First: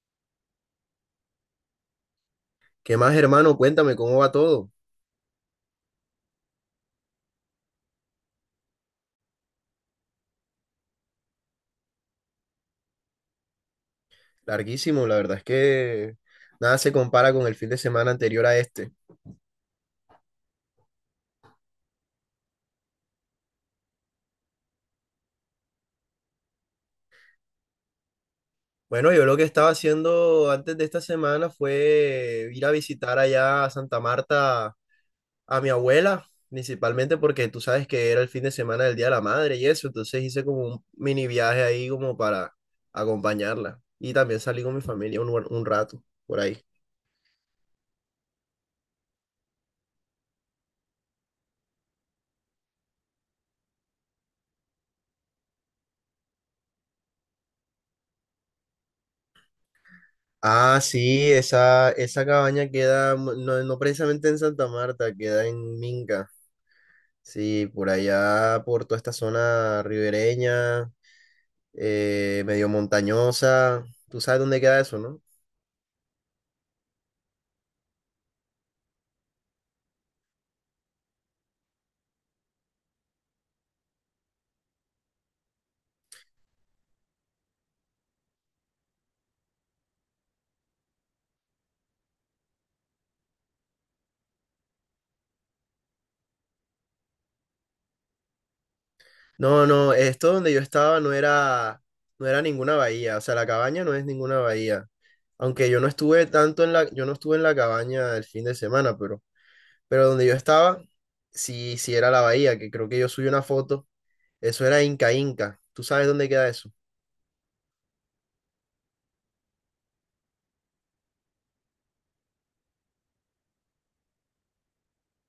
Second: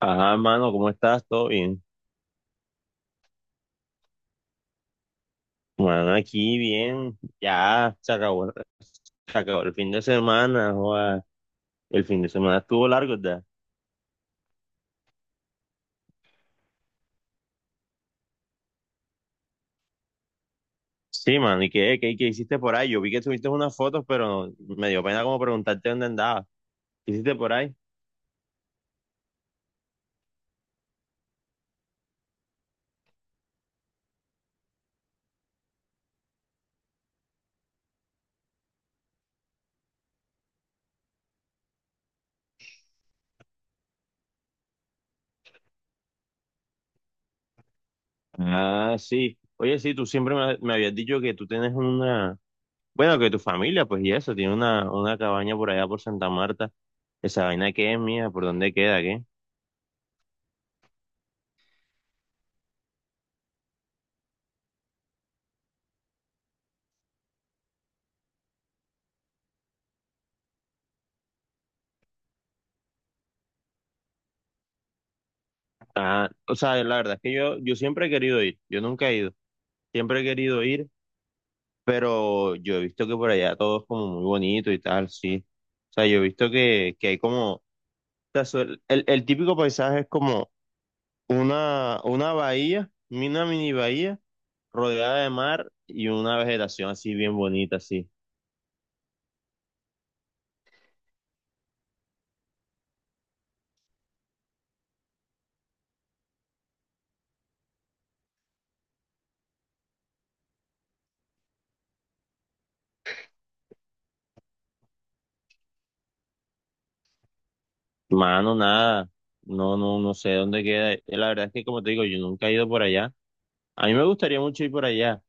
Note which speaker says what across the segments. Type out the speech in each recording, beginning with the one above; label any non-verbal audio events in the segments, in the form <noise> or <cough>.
Speaker 1: Ajá, mano, ¿cómo estás? ¿Todo bien?
Speaker 2: ¿Qué más, hermano? Cuéntame cómo va todo.
Speaker 1: Mano, aquí bien. Ya se acabó, se acabó el fin de semana. Joda. El fin de semana estuvo largo, ¿verdad?
Speaker 2: Larguísimo, la verdad es que nada se compara con el fin de semana anterior a este.
Speaker 1: Sí, mano, y qué hiciste por ahí? Yo vi que subiste unas fotos, pero me dio pena como preguntarte dónde andabas. ¿Qué hiciste por ahí?
Speaker 2: Bueno, yo lo que estaba haciendo antes de esta semana fue ir a visitar allá a Santa Marta a mi abuela, principalmente porque tú sabes que era el fin de semana del Día de la Madre y eso, entonces hice como un mini viaje ahí como para acompañarla y también salí con mi familia un rato por ahí.
Speaker 1: Ah, sí. Oye, sí, tú siempre me habías dicho que tú tienes una... Bueno, que tu familia, pues, y eso, tiene una cabaña por allá por Santa Marta. ¿Esa vaina qué es mía? ¿Por dónde queda? ¿Qué?
Speaker 2: Ah, sí, esa cabaña queda, no, no precisamente en Santa Marta, queda en Minca. Sí, por allá, por toda esta zona ribereña, medio montañosa. Tú sabes dónde queda eso, ¿no?
Speaker 1: Ah, o sea, la verdad es que yo siempre he querido ir. Yo nunca he ido. Siempre he querido ir, pero yo he visto que por allá todo es como muy bonito y tal, sí. O sea, yo he visto que hay como, o sea, el típico paisaje es como una bahía, una mini bahía, rodeada de mar y una vegetación así bien bonita, así.
Speaker 2: No, no, esto donde yo estaba no era, ninguna bahía. O sea, la cabaña no es ninguna bahía. Aunque yo no estuve tanto yo no estuve en la cabaña el fin de semana, pero donde yo estaba, sí, sí era la bahía, que creo que yo subí una foto. Eso era Inca Inca. ¿Tú sabes dónde queda eso?
Speaker 1: Mano, nada, no sé dónde queda. La verdad es que como te digo, yo nunca he ido por allá. A mí me gustaría mucho ir por allá,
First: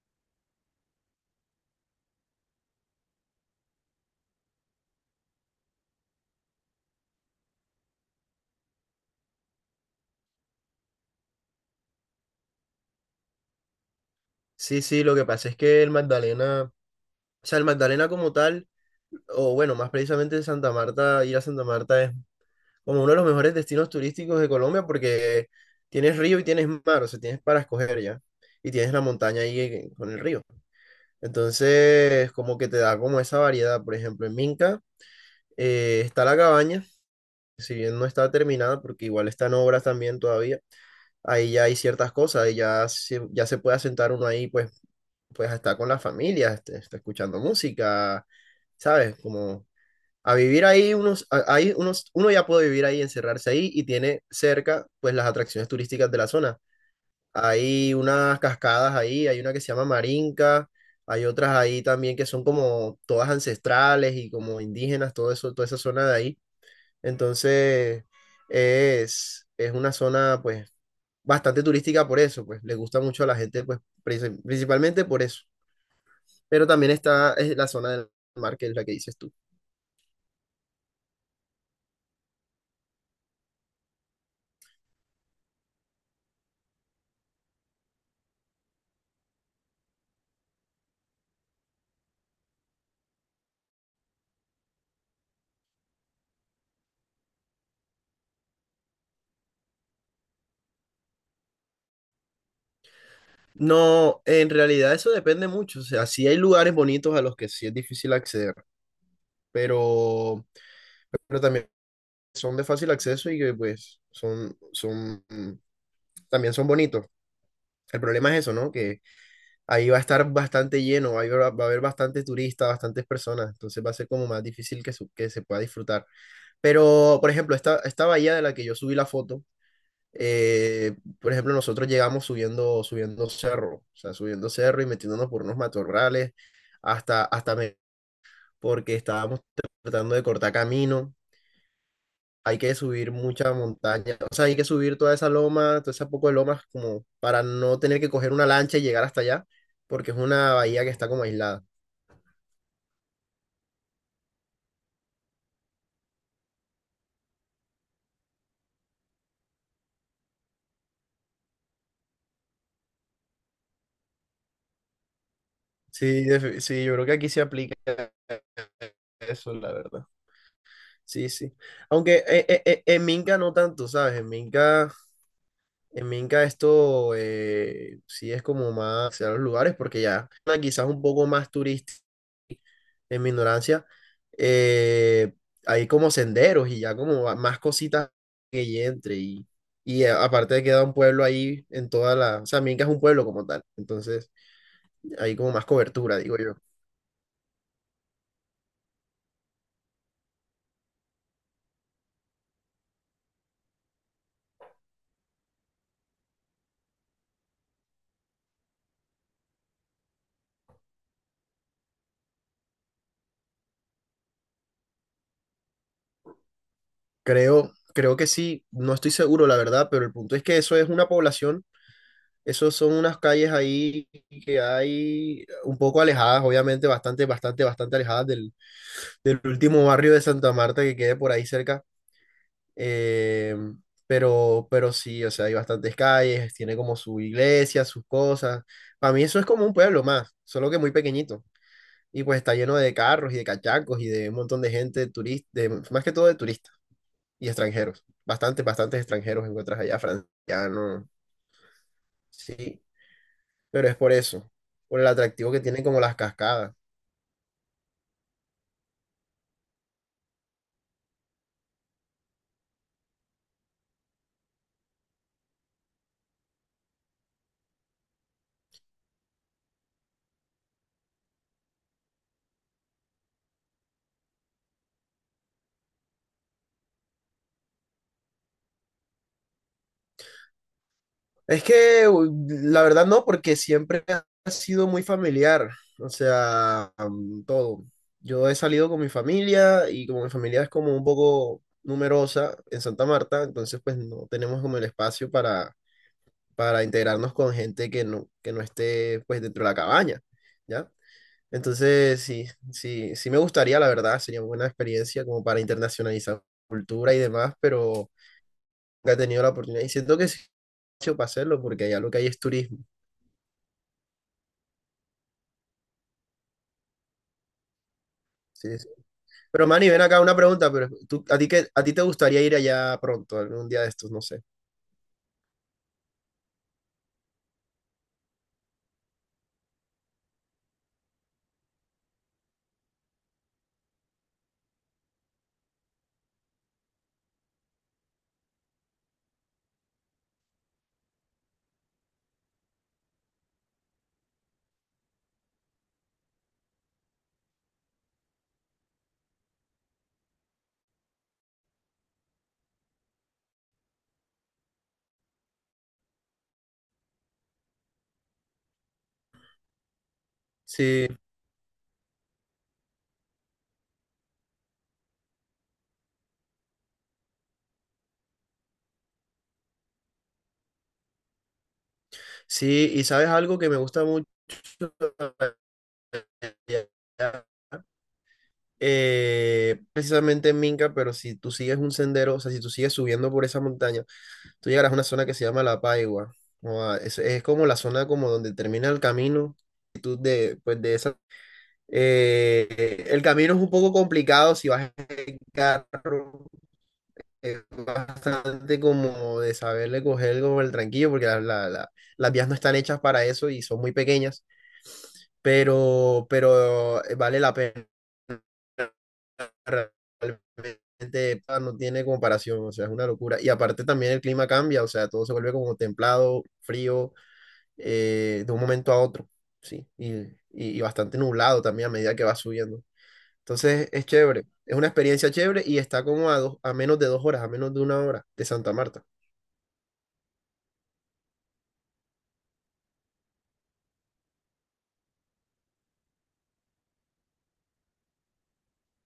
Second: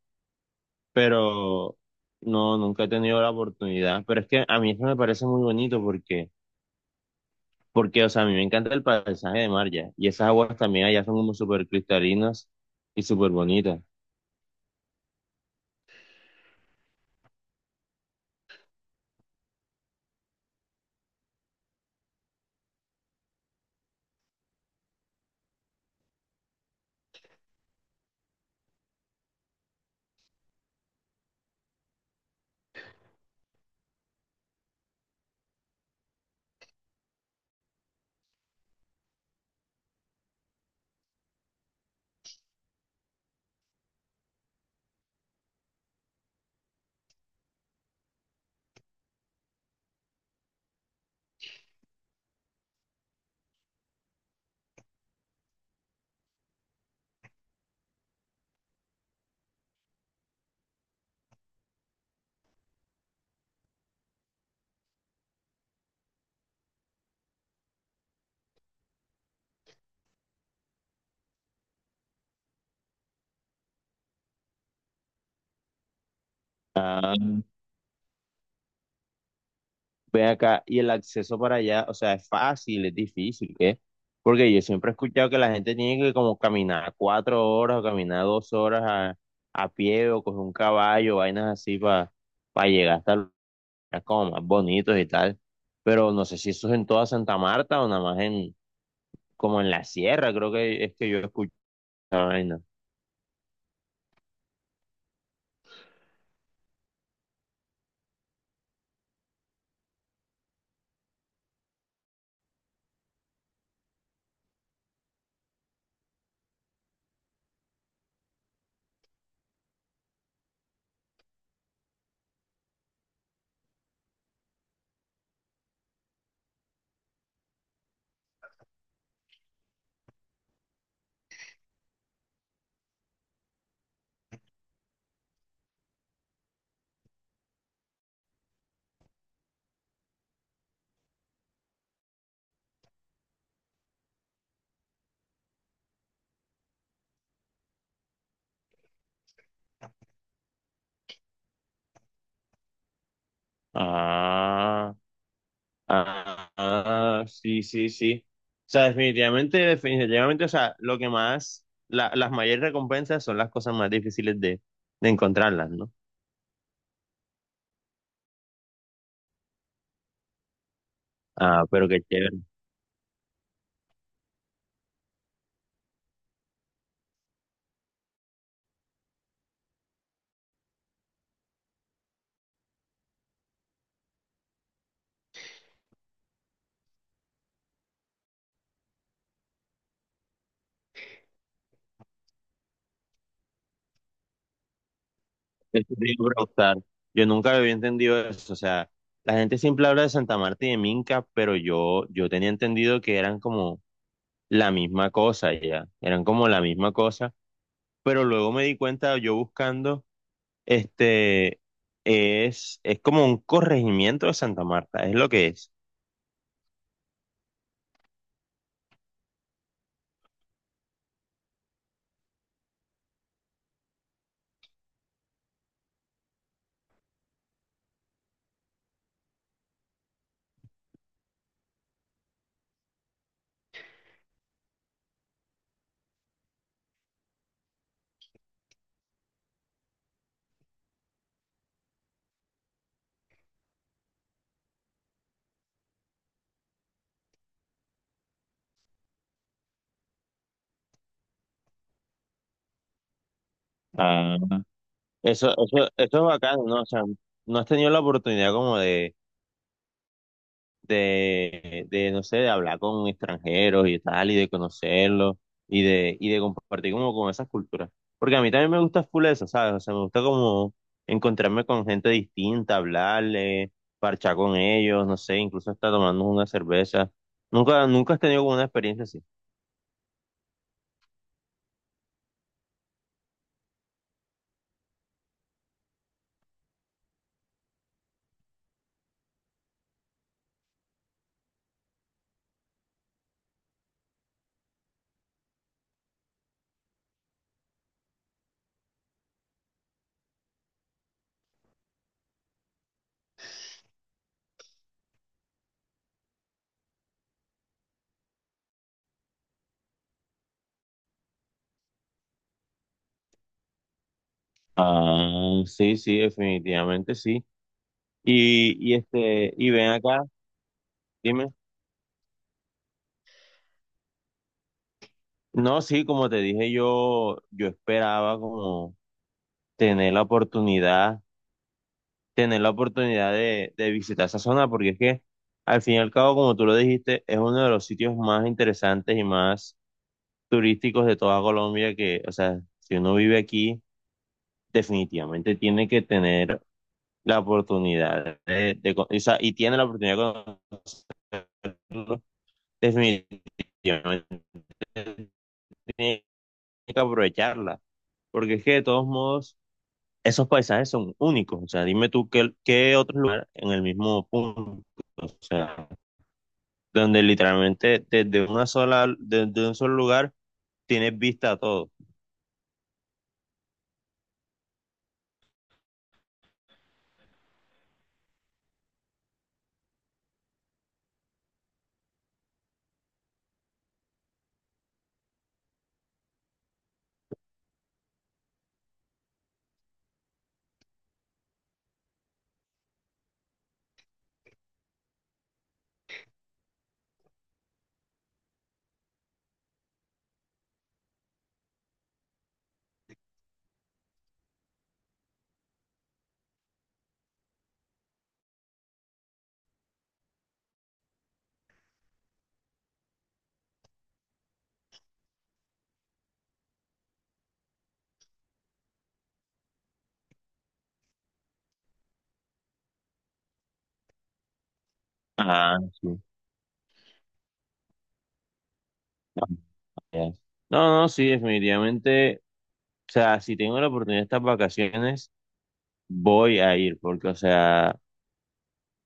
Speaker 1: pero no, nunca he tenido la oportunidad. Pero es que a mí eso me parece muy bonito porque... Porque, o sea, a mí me encanta el paisaje de mar ya. Y esas aguas también allá son como súper cristalinas y súper bonitas.
Speaker 2: Sí, sí, lo que pasa es que el Magdalena, o sea, el Magdalena como tal, o bueno, más precisamente Santa Marta, ir a Santa Marta es como uno de los mejores destinos turísticos de Colombia porque tienes río y tienes mar, o sea, tienes para escoger ya. Y tienes la montaña ahí con el río. Entonces, como que te da como esa variedad. Por ejemplo, en Minca está la cabaña, si bien no está terminada, porque igual está en obras también todavía ahí ya hay ciertas cosas, ahí ya se, puede asentar uno ahí, pues a estar con la familia, está escuchando música, ¿sabes? Como a vivir ahí unos, a- ahí unos, uno ya puede vivir ahí, encerrarse ahí y tiene cerca pues las atracciones turísticas de la zona. Hay unas cascadas ahí, hay una que se llama Marinka, hay otras ahí también que son como todas ancestrales y como indígenas, todo eso, toda esa zona de ahí. Entonces es una zona pues bastante turística por eso, pues le gusta mucho a la gente pues principalmente por eso, pero también está es la zona del mar, que es la que dices tú.
Speaker 1: Ve acá, y el acceso para allá, o sea, ¿es fácil, es difícil, qué? Porque yo siempre he escuchado que la gente tiene que como caminar cuatro horas o caminar dos horas a pie o coger un caballo, vainas así para llegar hasta lugares como más bonitos y tal. Pero no sé si eso es en toda Santa Marta o nada más en, como en la sierra, creo que es que yo he escuchado esa vaina.
Speaker 2: No, en realidad eso depende mucho, o sea, sí hay lugares bonitos a los que sí es difícil acceder, pero, pero, también son de fácil acceso y que pues son también son bonitos. El problema es eso, ¿no? Que ahí va a estar bastante lleno, ahí va a haber bastante turistas, bastantes personas, entonces va a ser como más difícil que se pueda disfrutar. Pero, por ejemplo, esta bahía de la que yo subí la foto, por ejemplo, nosotros llegamos subiendo, subiendo cerro, o sea, subiendo cerro y metiéndonos por unos matorrales hasta, porque estábamos tratando de cortar camino. Hay que subir mucha montaña, o sea, hay que subir toda esa loma, toda esa poco de lomas, como para no tener que coger una lancha y llegar hasta allá, porque es una bahía que está como aislada.
Speaker 1: Ah. Ah, ah, sí, sí, sí. O sea, definitivamente, definitivamente, o sea, lo que más, las mayores recompensas son las cosas más difíciles de encontrarlas, ¿no?
Speaker 2: Sí, sí, yo creo que aquí se aplica eso, la verdad. Sí, sí.
Speaker 1: Ah, pero qué
Speaker 2: Aunque
Speaker 1: chévere. <laughs>
Speaker 2: en Minca no tanto, ¿sabes? En Minca en Minca esto sí es como más a los lugares porque ya quizás un poco más turístico en mi ignorancia. eh, hay como senderos y ya como más cositas que y entre y a- aparte queda un pueblo ahí o sea, Minca es un pueblo como tal. Entonces hay como más
Speaker 1: Eso te
Speaker 2: cobertura,
Speaker 1: iba a
Speaker 2: digo yo.
Speaker 1: preguntar. Yo nunca había entendido eso. O sea, la gente siempre habla de Santa Marta y de Minca, pero yo tenía entendido que eran como la misma cosa, ya. Eran como la misma cosa. Pero luego me di cuenta yo buscando. Este es como un corregimiento de Santa Marta, es lo que es.
Speaker 2: creo, que sí, no estoy seguro la verdad, pero el punto es que eso es una población. Esos son unas calles ahí que hay un poco alejadas, obviamente, bastante, bastante, bastante alejadas del último barrio de Santa Marta que quede por ahí cerca. Eh, pero sí, o sea, hay bastantes calles, tiene como su iglesia, sus cosas. Para mí eso es como un pueblo más, solo que muy pequeñito. Y pues está lleno de carros y de cachacos y de un montón de gente turista, más que todo de turistas y extranjeros. Bastantes, bastantes extranjeros encuentras allá, francianos. Sí, pero es por
Speaker 1: Ah,
Speaker 2: eso, por el
Speaker 1: Eso,
Speaker 2: atractivo que tienen
Speaker 1: eso,
Speaker 2: como las
Speaker 1: eso es bacano,
Speaker 2: cascadas.
Speaker 1: ¿no? O sea, no has tenido la oportunidad como no sé, de hablar con extranjeros y tal, y de conocerlos, y de compartir como con esas culturas. Porque a mí también me gusta full eso, ¿sabes? O sea, me gusta como encontrarme con gente distinta, hablarle, parchar con ellos, no sé, incluso hasta tomarnos una cerveza. Nunca, nunca has tenido como una experiencia así.
Speaker 2: Es que la verdad no, porque siempre ha sido muy familiar, o sea, todo. Yo he salido con mi familia y como mi familia es como un poco numerosa en Santa Marta, entonces pues no tenemos como el espacio para, integrarnos con gente que no esté pues dentro de la cabaña, ¿ya? Entonces sí, sí, sí me gustaría, la verdad, sería una buena experiencia como para internacionalizar cultura y demás, pero nunca he tenido la oportunidad. Y siento que sí hecho para hacerlo, porque allá lo que hay es turismo.
Speaker 1: Ah, sí, sí, definitivamente sí.
Speaker 2: Sí, sí.
Speaker 1: Y este,
Speaker 2: Pero
Speaker 1: y
Speaker 2: Manny,
Speaker 1: ven
Speaker 2: ven acá
Speaker 1: acá,
Speaker 2: una pregunta, pero tú, ¿a ti
Speaker 1: dime.
Speaker 2: a ti te gustaría ir allá pronto, algún día de estos? No sé.
Speaker 1: No, sí, como te dije, yo esperaba como tener la oportunidad, tener la oportunidad de visitar esa zona, porque es que al fin y al cabo, como tú lo dijiste, es uno de los sitios más interesantes y más turísticos de toda Colombia que, o sea, si uno vive aquí, definitivamente tiene que tener la oportunidad de, con- o sea, y tiene la oportunidad de conocerlo. Yo no tenía que aprovecharla, porque es que de todos modos esos paisajes
Speaker 2: Sí,
Speaker 1: son únicos, o sea, dime tú qué, qué otro lugar en el mismo punto, o sea, donde literalmente desde una sola, desde un solo lugar tienes vista a todo.
Speaker 2: sí. ¿Y sabes algo que me gusta mucho allá? Precisamente en Minca, pero si tú sigues un sendero, o sea, si tú sigues subiendo por esa montaña, tú llegarás a una zona que se llama La Paigua. Es, como la zona como donde termina el camino, pues de esa. El camino es un poco complicado si vas en carro, bastante como de saberle coger como el tranquillo, porque las vías no están hechas para eso y son muy pequeñas, pero vale la pena. Realmente no tiene comparación, o sea, es una locura. Y aparte también el clima cambia, o sea, todo se vuelve como templado, frío, de un momento a otro, sí, y bastante nublado también a medida que vas subiendo. Entonces es chévere, es una experiencia chévere
Speaker 1: Ah,
Speaker 2: y está
Speaker 1: sí.
Speaker 2: como a menos de 2 horas, a menos de 1 hora de Santa Marta.
Speaker 1: Ya. No, no, sí, definitivamente, o sea, si tengo la oportunidad de estas vacaciones, voy a ir, porque, o sea,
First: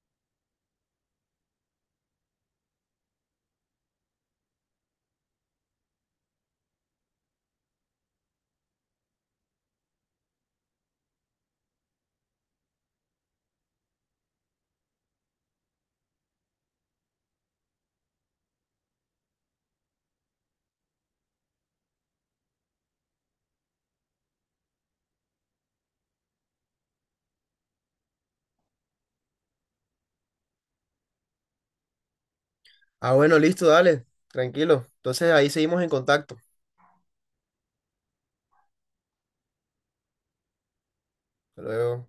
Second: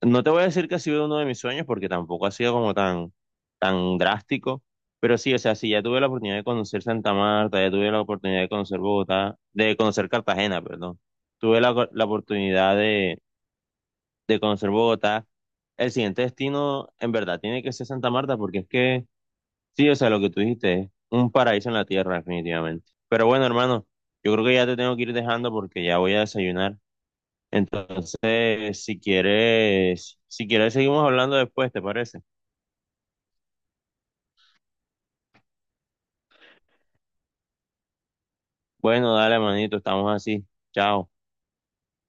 Speaker 1: no te voy a decir que ha sido uno de mis sueños porque tampoco ha sido como tan, tan drástico, pero sí, o sea, sí, ya tuve la oportunidad de conocer Santa Marta, ya tuve la oportunidad de conocer Bogotá, de conocer Cartagena, perdón. Tuve la oportunidad de conocer Bogotá. El siguiente destino, en verdad, tiene que ser Santa Marta porque es que, sí, o sea, lo que tú dijiste es un paraíso en la tierra, definitivamente. Pero bueno, hermano, yo creo que ya te tengo que ir dejando porque ya voy a desayunar. Entonces, si quieres, si quieres, seguimos hablando después, ¿te parece?
Speaker 2: Ah, bueno, listo, dale, tranquilo. Entonces ahí seguimos en contacto.
Speaker 1: Bueno, dale, manito, estamos así. Chao.
Speaker 2: Hasta luego.